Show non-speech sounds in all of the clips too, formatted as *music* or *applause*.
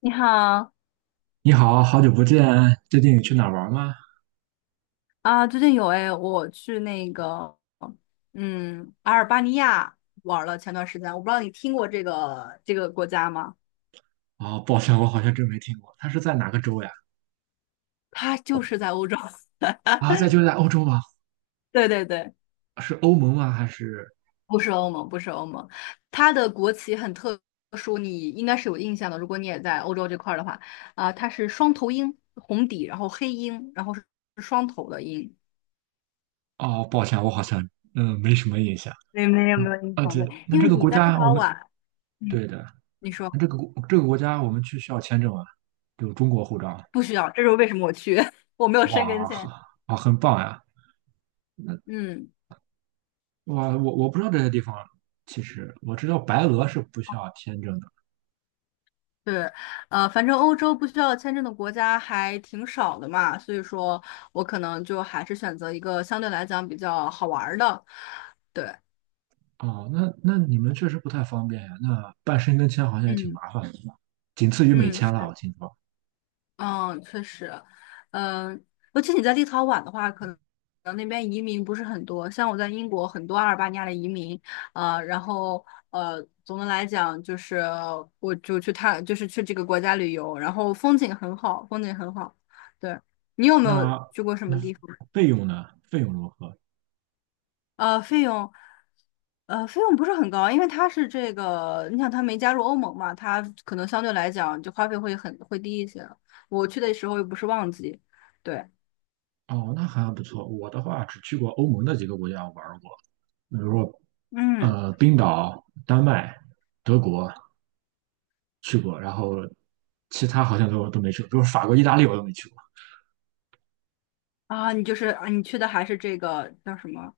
你好你好，好久不见，最近你去哪儿玩吗？啊，最近有哎，我去那个，阿尔巴尼亚玩了前段时间，我不知道你听过这个国家吗？哦，抱歉，我好像真没听过，它是在哪个州呀？它就是在欧洲，啊，在就在欧洲吗？*laughs* 对对对，是欧盟吗？还是……不是欧盟，不是欧盟，它的国旗很特殊，你应该是有印象的，如果你也在欧洲这块儿的话，啊，它是双头鹰，红底，然后黑鹰，然后是双头的鹰。哦，抱歉，我好像没什么印象。对，没有没嗯，有印而象且的对，那因这为个你国在立家我陶们，宛，嗯，对的。你说那这个国家我们去需要签证啊，有中国护照。不需要，这是为什么我去，*laughs* 我没有申根哇，签。啊，很棒呀！那嗯，我不知道这些地方，其实我知道白俄是不需要签证的。对，反正欧洲不需要签证的国家还挺少的嘛，所以说我可能就还是选择一个相对来讲比较好玩儿的。对，哦，那那你们确实不太方便呀。那办申根签好像也挺嗯麻烦的，是吧？仅次于美嗯，签是了，我听说。嗯，确实，嗯，尤其你在立陶宛的话，可能那边移民不是很多。像我在英国，很多阿尔巴尼亚的移民，啊，然后总的来讲就是，我就去探，就是去这个国家旅游，然后风景很好，风景很好。对，你有没有那去过什么那地方？费用呢？费用如何？呃，费用，费用不是很高，因为它是这个，你想它没加入欧盟嘛，它可能相对来讲就花费会低一些。我去的时候又不是旺季，对。哦，那还不错。我的话只去过欧盟的几个国家玩儿过，比如说嗯冰岛、丹麦、德国去过，然后其他好像都没去过，比如法国、意大利我都没去过。你就是啊，你去的还是这个叫什么？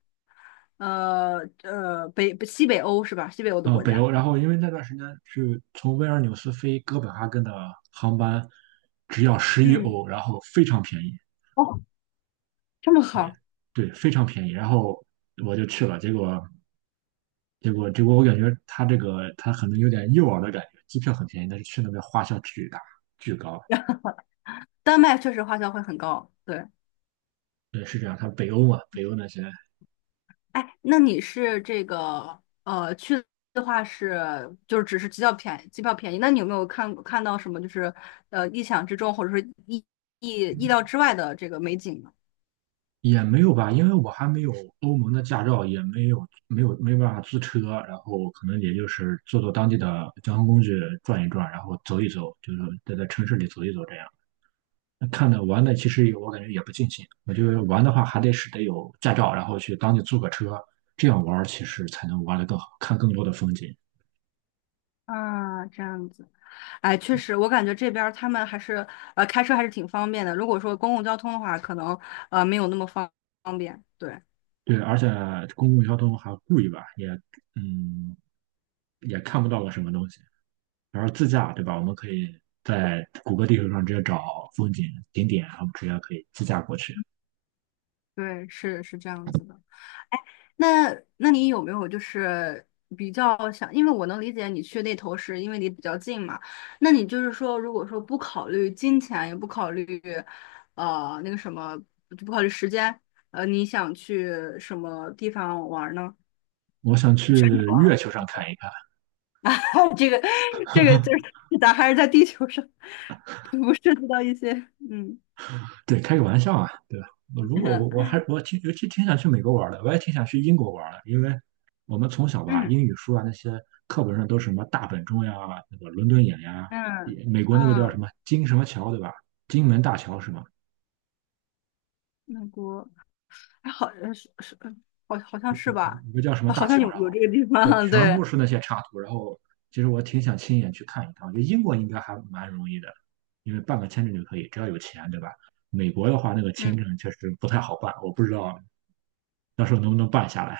西北欧是吧？西北欧的国北家。欧。然后因为那段时间是从维尔纽斯飞哥本哈根的航班只要十一嗯，欧，然后非常便宜。哦，这么对，好，对，非常便宜。然后我就去了，结果我感觉他这个他可能有点诱饵的感觉，机票很便宜，但是去那边花销巨高。丹麦确实花销会很高。对，对，是这样。他北欧嘛，北欧那些哎，那你是这个去的话是就是只是机票便宜，机票便宜。那你有没有看到什么就是意想之中或者说意意料之外的这个美景呢？也没有吧，因为我还没有欧盟的驾照，也没有,没办法租车，然后可能也就是坐坐当地的交通工具转一转，然后走一走，就是在城市里走一走这样。那看的玩的其实也我感觉也不尽兴。我觉得玩的话还得是得有驾照，然后去当地租个车，这样玩儿其实才能玩得更好，看更多的风景。啊，这样子，哎，确实，我感觉这边儿他们还是开车还是挺方便的。如果说公共交通的话，可能没有那么方便。对对，而且公共交通还贵吧，嗯也看不到个什么东西。然后自驾对吧？我们可以在谷歌地图上直接找景点，然后直接可以自驾过去。对，是这样子的。哎，那那你有没有就是比较想，因为我能理解你去那头是因为离比较近嘛，那你就是说，如果说不考虑金钱，也不考虑那个什么，就不考虑时间，你想去什么地方玩儿呢？我想去全球啊 月球上看一看。*laughs* 这个这个就是咱还是在地球上，不涉及到一些嗯 对，开个玩笑啊，对吧？我如果我我 *laughs* 还我挺尤其挺想去美国玩的，我也挺想去英国玩的。因为我们从小吧，嗯英语书啊那些课本上都是什么大本钟呀、那个伦敦眼呀，嗯也美国那个叫什嗯，么金什么桥对吧？金门大桥是吗？美国哎好是好像有有是吧？有个叫什么好大像桥，然有后这个地就方，*laughs* 全对，部是那些插图，然后其实我挺想亲眼去看一看。我觉得英国应该还蛮容易的，因为办个签证就可以，只要有钱对吧？美国的话，那个嗯 签证确实不太好办，我不知道到时候能不能办下来。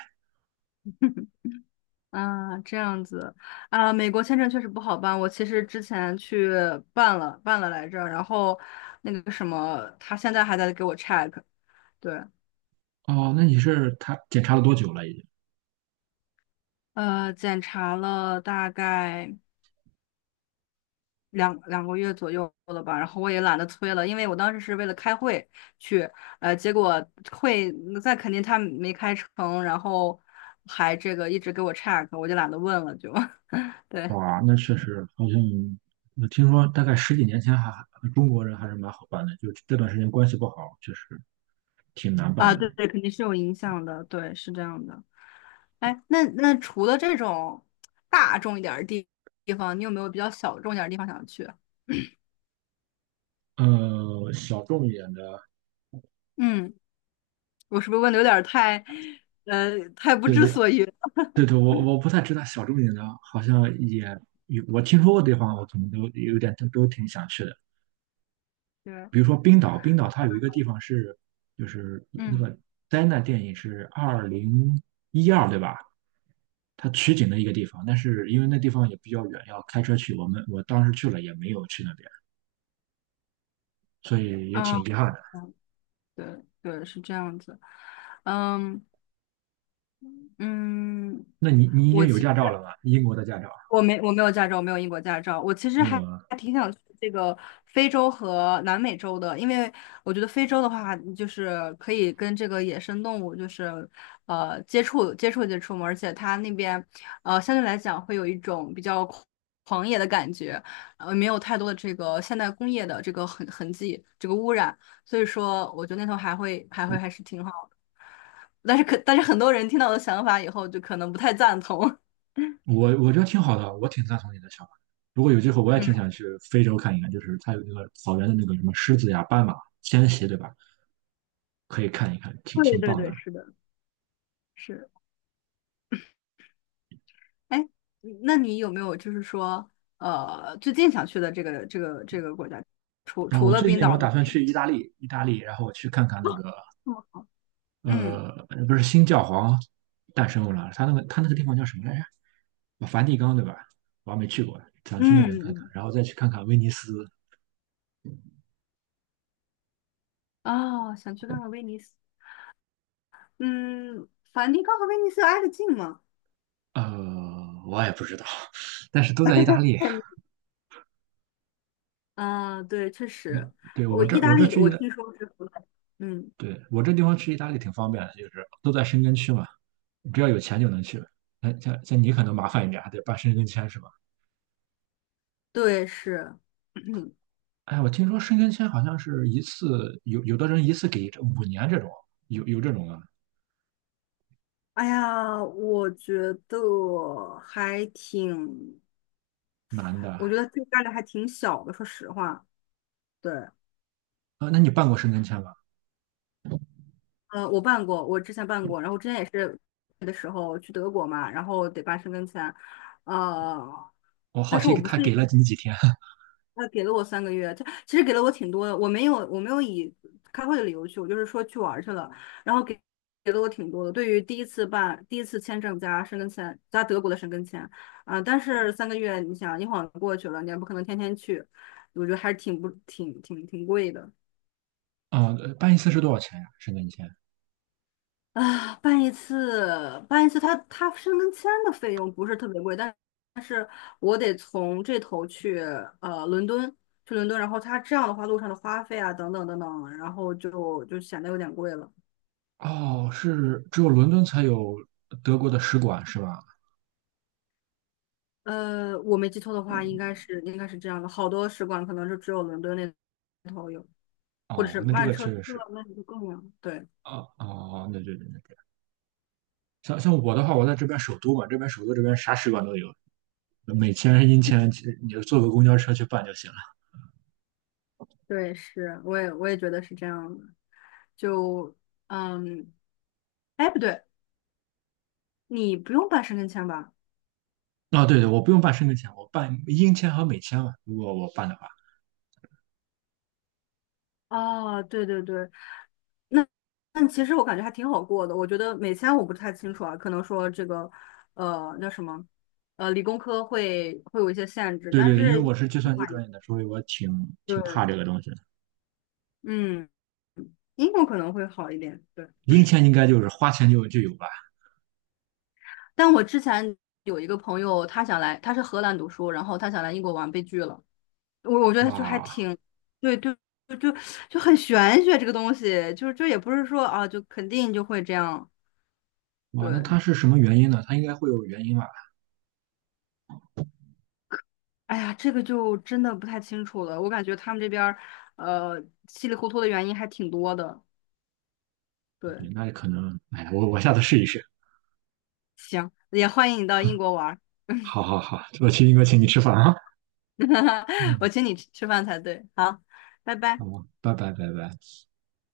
*laughs* 啊这样子啊，美国签证确实不好办。我其实之前去办了来着，然后那个什么，他现在还在给我 check,对，哦，那你是他检查了多久了？已经？检查了大概。两个月左右了吧，然后我也懒得催了，因为我当时是为了开会去，结果会在肯定他没开成，然后还这个一直给我 check,我就懒得问了就 *laughs*，对哇，那确实好像我听说大概十几年前中国人还是蛮好办的，就这段时间关系不好，确实挺难办啊，的。对对，肯定是有影响的，对，是这样的。哎，那除了这种大众一点儿的方，你有没有比较小众一点儿的地方想去？小众一点的。嗯，我是不是问的有点儿太不对，知对，所云了？对，对，我不太知道小众一点的，好像也有我听说过的地方，我可能都有点，都挺想去的。对，比如说冰岛,它有一个地方是，就是那嗯，个灾难电影是2012，对吧？它取景的一个地方，但是因为那地方也比较远，要开车去。我当时去了也没有去那边，所以也挺啊。遗憾的。对对，是这样子。嗯嗯，那你已我经有其驾照实了吗？英国的驾照我没我没有驾照，我没有英国驾照。我其实没有还啊？还挺想去这个非洲和南美洲的，因为我觉得非洲的话，就是可以跟这个野生动物就是接触接触嘛，而且它那边相对来讲会有一种比较野的感觉，没有太多的这个现代工业的这个迹，这个污染，所以说我觉得那头还是挺好。但是很多人听到我的想法以后，就可能不太赞同。*laughs* 我觉得挺好的，我挺赞同你的想法。如果有机会，我也嗯，挺想去非洲看一看，就是它有那个草原的那个什么狮子呀、斑马迁徙，对吧？可以看一看，挺对挺对棒对，的。是的，是。哎，那你有没有就是说，最近想去的这个国家，除然后除我了最冰近我岛，打算去意大利，意大利，然后我去看看那个嗯嗯不是新教皇诞生了，他那个地方叫什么来着？啊，梵蒂冈对吧？我还没去过，想去那边看看，嗯，然后再去看看威尼斯。哦，想去看看威尼斯。嗯，梵蒂冈和威尼斯挨得近吗？呃，我也不知道，但是都在意大利。嗯，啊对，确实，嗯，对，我我这意大我这利去意我大，听说是不赖，嗯，对，我这地方去意大利挺方便的，就是都在申根区嘛，只要有钱就能去。那像你可能麻烦一点啊，还得办申根签是吧？对，是。*clears throat* 哎，我听说申根签好像是一次，有的人一次给这5年这种，有这种啊，哎呀，男的我觉啊。得这个概率还挺小的，说实话。对，那你办过申根签吗？我之前办过，然后我之前也是的时候去德国嘛，然后得办申根签，呃，我好但是奇我不是。他给了你几天。 他给了我三个月，他其实给了我挺多的，我没有以开会的理由去，我就是说去玩儿去了，然后给了我挺多的。对于第一次签证加申根签加德国的申根签啊、但是三个月，你想一晃过去了，你也不可能天天去，我觉得还是挺不挺挺挺贵的。*laughs* 啊？办一次是多少钱呀、申根签？啊，办一次，它申根签的费用不是特别贵，但是我得从这头去伦敦，去伦敦，然后它这样的话，路上的花费啊，等等等等，然后就显得有点贵了。哦，是只有伦敦才有德国的使馆是吧？我没记错的话，应该是这样的，好多使馆可能是只有伦敦那头有，或者是哦，那这曼个彻确实斯特，是。那里就更远。对啊哦，那对，对，对，对，像我的话，我在这边首都嘛，这边首都这边啥使馆都有，美签、英签，其实你就坐个公交车去办就行了。对，是，我也觉得是这样的。就嗯，哎，不对，你不用办申根签吧？啊，对，对，我不用办申根签，我办英签和美签嘛，如果我办的话。哦，对对对，那那其实我感觉还挺好过的。我觉得美签我不太清楚啊，可能说这个，那什么，理工科会有一些限制，对，但对，因为是英我是计国算的机话专业的，所以我挺怕这对，个东西的。嗯，英国可能会好一点。对，零钱应该就是花钱就有吧？但我之前有一个朋友，他想来，他是荷兰读书，然后他想来英国玩，被拒了。我觉得就还哇，挺，对对就就就很玄学这个东西，就是也不是说啊，就肯定就会这样。哇，那对，它是什么原因呢？它应该会有原因吧？哎呀，这个就真的不太清楚了。我感觉他们这边儿，稀里糊涂的原因还挺多的。对，对，那可能，哎呀，我下次试一试。行，也欢迎你到英 *laughs* 国玩儿，好，好，好，我请你吃饭啊。*laughs* 我嗯，请你吃饭才对。好，拜拜。好，拜拜，拜拜。